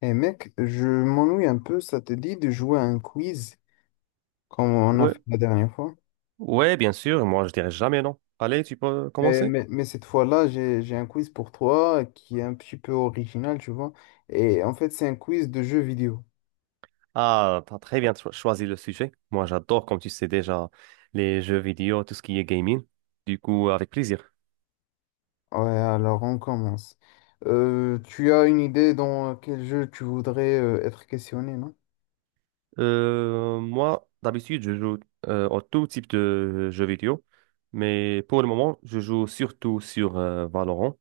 Eh mec, je m'ennuie un peu, ça te dit de jouer à un quiz comme on a Ouais, fait la dernière fois. ouais, bien sûr, moi je dirais jamais non. Allez, tu peux Mais, commencer? mais, mais cette fois-là, j'ai un quiz pour toi qui est un petit peu original, tu vois. Et en fait, c'est un quiz de jeux vidéo. Ah, t'as très bien choisi le sujet. Moi j'adore, comme tu sais déjà, les jeux vidéo, tout ce qui est gaming. Du coup, avec plaisir. Ouais, alors on commence. Tu as une idée dans quel jeu tu voudrais être questionné, non? Moi, d'habitude, je joue à tout type de jeux vidéo, mais pour le moment, je joue surtout sur Valorant,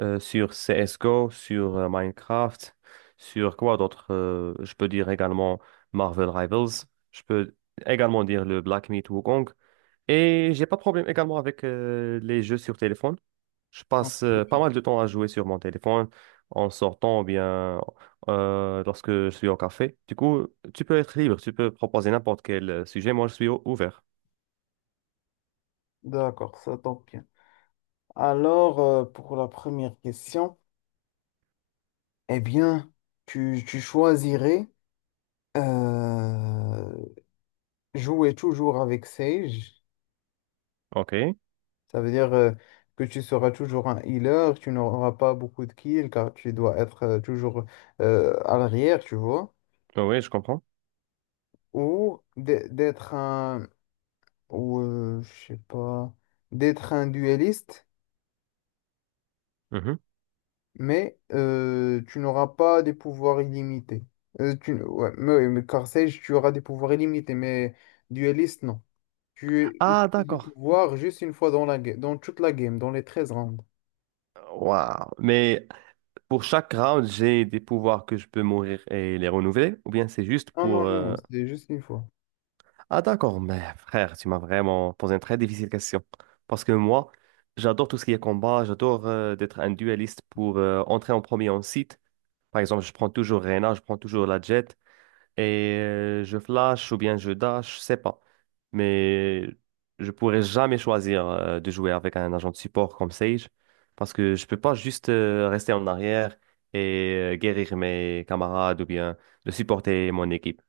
sur CSGO, sur Minecraft, sur quoi d'autre? Je peux dire également Marvel Rivals. Je peux également dire le Black Myth Wukong. Et j'ai pas de problème également avec les jeux sur téléphone. Je passe pas mal Ok. de temps à jouer sur mon téléphone en sortant ou bien lorsque je suis au café. Du coup, tu peux être libre, tu peux proposer n'importe quel sujet. Moi, je suis ouvert. D'accord, ça tombe bien. Alors, pour la première question, eh bien, tu choisirais euh, jouer toujours avec Sage, OK. Oui, ça veut dire que tu seras toujours un healer, tu n'auras pas beaucoup de kills car tu dois être toujours à l'arrière, tu vois. oui, je comprends. Ou d'être un, ou je sais pas, d'être un dueliste, Mhm. mais tu n'auras pas des pouvoirs illimités. Ouais, mais, oui, mais car Sage, tu auras des pouvoirs illimités, mais dueliste, non. Tu Ah, utilises le d'accord. pouvoir juste une fois dans dans toute la game, dans les 13 rounds. Waouh. Mais pour chaque round, j'ai des pouvoirs que je peux mourir et les renouveler, ou bien c'est juste Non, non, pour. non, c'est juste une fois. Ah d'accord, mais frère, tu m'as vraiment posé une très difficile question. Parce que moi, j'adore tout ce qui est combat, j'adore d'être un dueliste pour entrer en premier en site. Par exemple, je prends toujours Reyna, je prends toujours la Jet et je flash ou bien je dash, je sais pas. Mais je pourrais jamais choisir de jouer avec un agent de support comme Sage parce que je peux pas juste rester en arrière et guérir mes camarades ou bien de supporter mon équipe.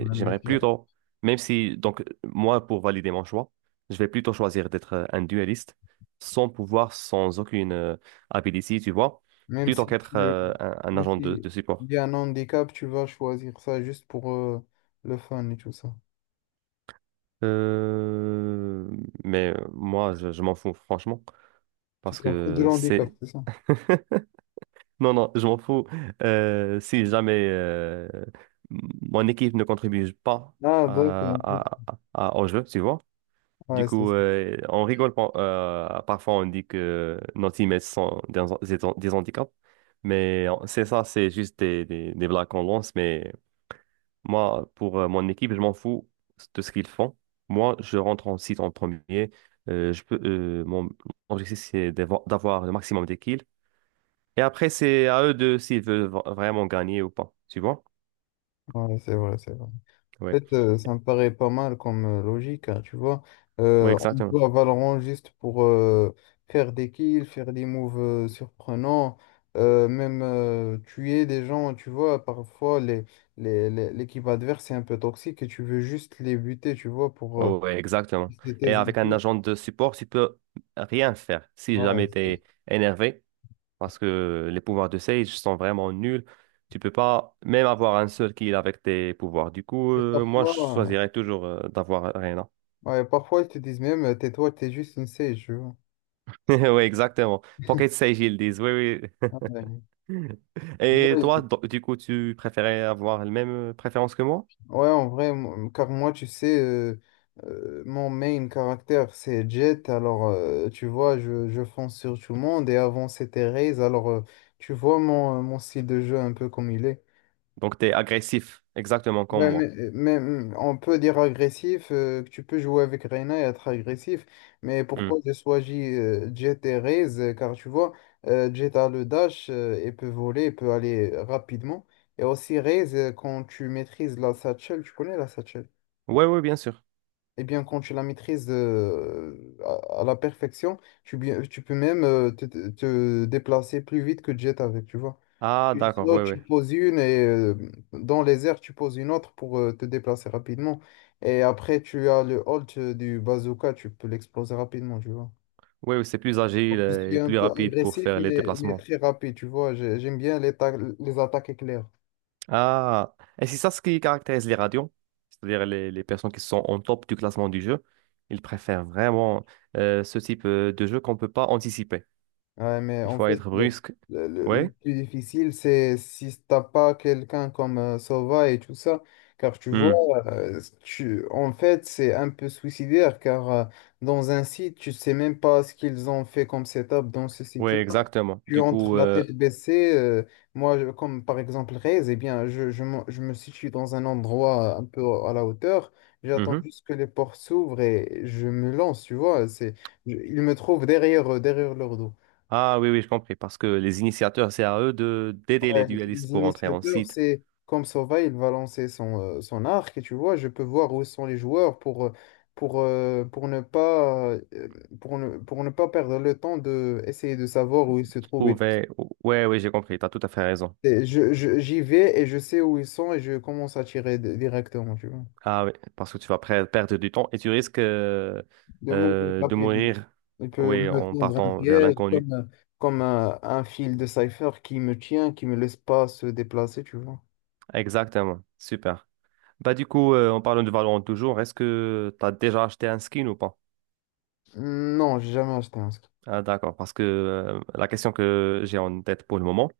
On va j'aimerais mettre là. plutôt, même si, donc, moi, pour valider mon choix, je vais plutôt choisir d'être un dueliste sans pouvoir, sans aucune ability, tu vois, Même plutôt si qu'être tu, un Même agent de si de support. il y a un handicap, tu vas choisir ça juste pour le fun et tout ça. Euh, moi, je m'en fous, franchement, Tu parce t'en fous de que l'handicap, c'est... c'est ça? Non, non, je m'en fous. Si jamais mon équipe ne contribue pas Ah, à, d'accord. à- au jeu, tu vois. Du Ouais, c'est coup, ça. On rigole parfois, on dit que nos teammates sont des handicaps. Mais c'est ça, c'est juste des blagues qu'on lance, mais moi, pour mon équipe, je m'en fous de ce qu'ils font. Moi, je rentre en site en premier. Je peux, mon mon objectif, c'est d'avoir le maximum de kills. Et après, c'est à eux de s'ils veulent vraiment gagner ou pas. Tu vois? Ouais, c'est vrai, c'est vrai. En Ouais. fait, ça me paraît pas mal comme logique, hein, tu vois. Ouais, On exactement. joue à Valorant juste pour faire des kills, faire des moves surprenants, même tuer des gens, tu vois. Parfois, l'équipe adverse est un peu toxique et tu veux juste les buter, tu vois, pour Oui, exactement. tester Et tes avec un infos. agent de support, tu peux rien faire si Ouais, jamais tu c'est- es énervé, parce que les pouvoirs de Sage sont vraiment nuls. Tu peux pas même avoir un seul kill avec tes pouvoirs. Du coup, et moi, je parfois, choisirais toujours d'avoir Arena. ouais, parfois, ils te disent même, tais-toi, t'es juste une sage, tu vois. Oui, exactement. Pocket Sage, ils disent. Oui, Ouais. oui. Tu Et vois, toi, du coup, tu préférais avoir la même préférence que moi? ouais, en vrai, car moi, tu sais, mon main caractère, c'est Jet. Alors, tu vois, je fonce sur tout le monde. Et avant, c'était Raze. Alors, tu vois mon style de jeu un peu comme il est. Donc, tu es agressif, exactement comme Ouais, moi. On peut dire agressif, que tu peux jouer avec Reyna et être agressif. Mais Oui, pourquoi j'ai choisi Jet et Raze? Car tu vois, Jet a le dash et peut voler, et peut aller rapidement. Et aussi Raze, quand tu maîtrises la satchel, tu connais la satchel? oui, bien sûr. Eh bien, quand tu la maîtrises à la perfection, tu peux même te déplacer plus vite que Jet avec, tu vois. Ah, Tu d'accord, sautes, oui, oui. tu poses une et dans les airs, tu poses une autre pour te déplacer rapidement. Et après, tu as le hold du bazooka, tu peux l'exploser rapidement, tu vois. Oui, c'est plus agile Je suis et un plus peu rapide pour agressif, faire les mais déplacements. très rapide, tu vois. J'aime bien les attaques éclair. Ah, et c'est ça ce qui caractérise les radios, c'est-à-dire les personnes qui sont en top du classement du jeu. Ils préfèrent vraiment ce type de jeu qu'on ne peut pas anticiper. Ouais, mais Il en faut fait, être brusque. Le Oui, plus difficile, c'est si t'as pas quelqu'un comme Sova et tout ça, car tu vois, en fait, c'est un peu suicidaire, car dans un site, tu sais même pas ce qu'ils ont fait comme setup dans ce oui, site-là. exactement. Tu Du entres coup, la tête baissée, moi, comme par exemple Rez, eh bien, je me situe dans un endroit un peu à la hauteur, j'attends mhm. juste que les portes s'ouvrent et je me lance, tu vois, ils me trouvent derrière, derrière leur dos. Ah oui, oui, je compris. Parce que les initiateurs, c'est à eux de d'aider les Ouais, dualistes les pour entrer en initiateurs, site. c'est comme Sova, il va lancer son arc, et tu vois, je peux voir où sont les joueurs pour, euh, pour ne pas, euh, pour ne pas perdre le temps de essayer de savoir où ils se trouvent. Et tout. Oui, oui, j'ai compris. Tu as tout à fait raison. Et j'y vais et je sais où ils sont et je commence à tirer directement, tu vois. Ah oui, parce que tu vas perdre du temps et tu risques De mourir de rapidement. mourir, Il peut oui, me en tendre un partant vers piège l'inconnu. Comme un fil de cipher qui me tient, qui me laisse pas se déplacer, tu vois. Exactement, super. Bah du coup, en parlant de Valorant toujours, est-ce que tu as déjà acheté un skin ou pas? Non, j'ai jamais acheté un script. Ah d'accord, parce que la question que j'ai en tête pour le moment,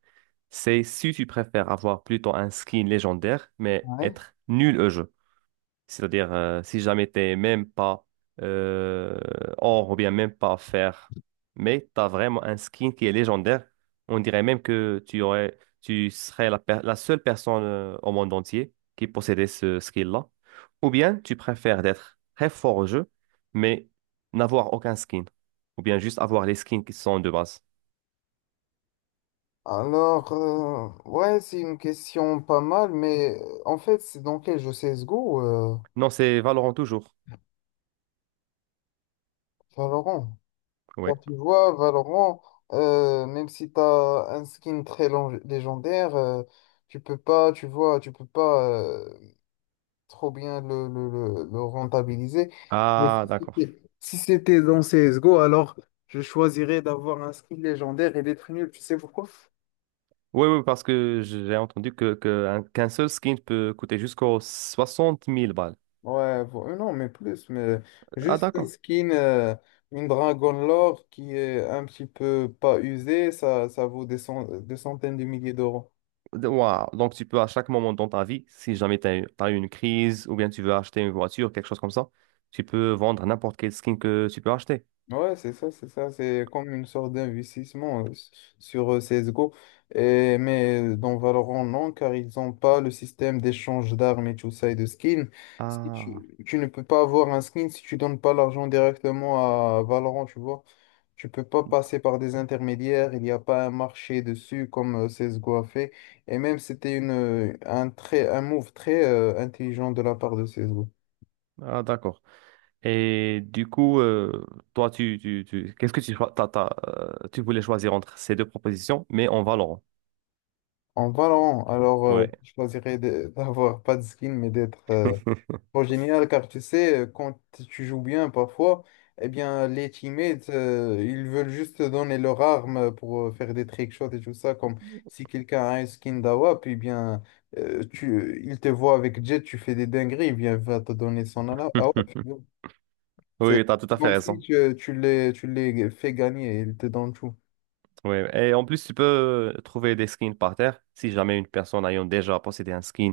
c'est si tu préfères avoir plutôt un skin légendaire, mais Ouais. être nul au jeu. C'est-à-dire, si jamais t'es même pas euh, or ou bien même pas fer, mais t'as vraiment un skin qui est légendaire, on dirait même que tu aurais, tu serais la seule personne au monde entier qui possédait ce skill-là. Ou bien tu préfères d'être très fort au jeu, mais n'avoir aucun skin. Ou bien juste avoir les skins qui sont de base. Alors, ouais, c'est une question pas mal, mais en fait, c'est dans quel jeu CSGO, Non, c'est Valorant toujours. Valorant? Car Ouais. tu vois, Valorant, même si tu as un skin très légendaire, tu peux pas, tu vois, tu peux pas trop bien le rentabiliser. Mais Ah, si d'accord. c'était si c'était dans CSGO, alors je choisirais d'avoir un skin légendaire et d'être nul. Tu sais pourquoi? Oui, oui, parce que j'ai entendu qu'un seul skin peut coûter jusqu'aux 60 000 balles. Non, mais plus, mais Ah, juste une d'accord. skin, une Dragon Lore qui est un petit peu pas usée, ça vaut des centaines de milliers d'euros. Waouh. Donc, tu peux à chaque moment dans ta vie, si jamais tu as, eu t'as eu une crise ou bien tu veux acheter une voiture, quelque chose comme ça, tu peux vendre n'importe quel skin que tu peux acheter. Ouais, c'est ça, c'est ça. C'est comme une sorte d'investissement sur CSGO. Et, mais dans Valorant, non, car ils n'ont pas le système d'échange d'armes et tout ça et de skins. Si Ah, tu ne peux pas avoir un skin si tu donnes pas l'argent directement à Valorant, tu vois. Tu peux pas passer par des intermédiaires, il n'y a pas un marché dessus comme CSGO a fait. Et même, c'était un move très intelligent de la part de CSGO. ah d'accord. Et du coup, toi, qu'est-ce que tu voulais choisir entre ces deux propositions, mais en Valorant. En Valorant, alors Ouais. je choisirais d'avoir pas de skin mais d'être trop génial car tu sais, quand tu joues bien parfois, eh bien les teammates ils veulent juste te donner leur arme pour faire des trickshots et tout ça. Comme si quelqu'un a un skin d'AWAP, eh bien il te voit avec Jet, tu fais des dingueries, eh bien il va te donner son AWAP. C'est Oui, tu as tout à fait comme si raison. Tu les fais gagner, il te donne tout. Oui, et en plus, tu peux trouver des skins par terre si jamais une personne ayant déjà possédé un skin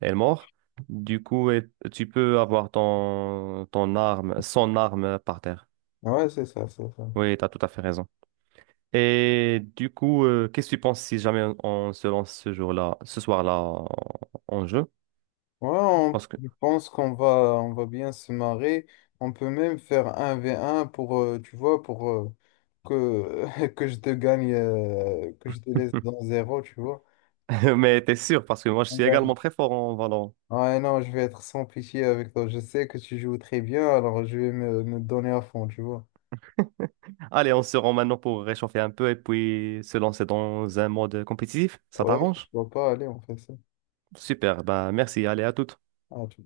est morte. Du coup, tu peux avoir ton arme, son arme par terre. Ah, ouais, c'est ça, c'est ça. Oui, tu as tout à fait raison. Et du coup, qu'est-ce que tu penses si jamais on se lance ce jour-là, ce soir-là en jeu? Ouais, Parce que... je pense qu'on va bien se marrer. On peut même faire un v un tu vois, pour que je te gagne, que je te laisse dans zéro, tu vois. Mais t'es sûr, parce que moi, je suis Ouais. également très fort en Valorant. Ouais, non, je vais être sans pitié avec toi. Je sais que tu joues très bien, alors je vais me donner à fond, tu vois. Allez, on se rend maintenant pour réchauffer un peu et puis se lancer dans un mode compétitif. Ça Ouais, je t'arrange? vois pas, allez, on fait ça. Super, bah merci, allez à toutes. Ah, tu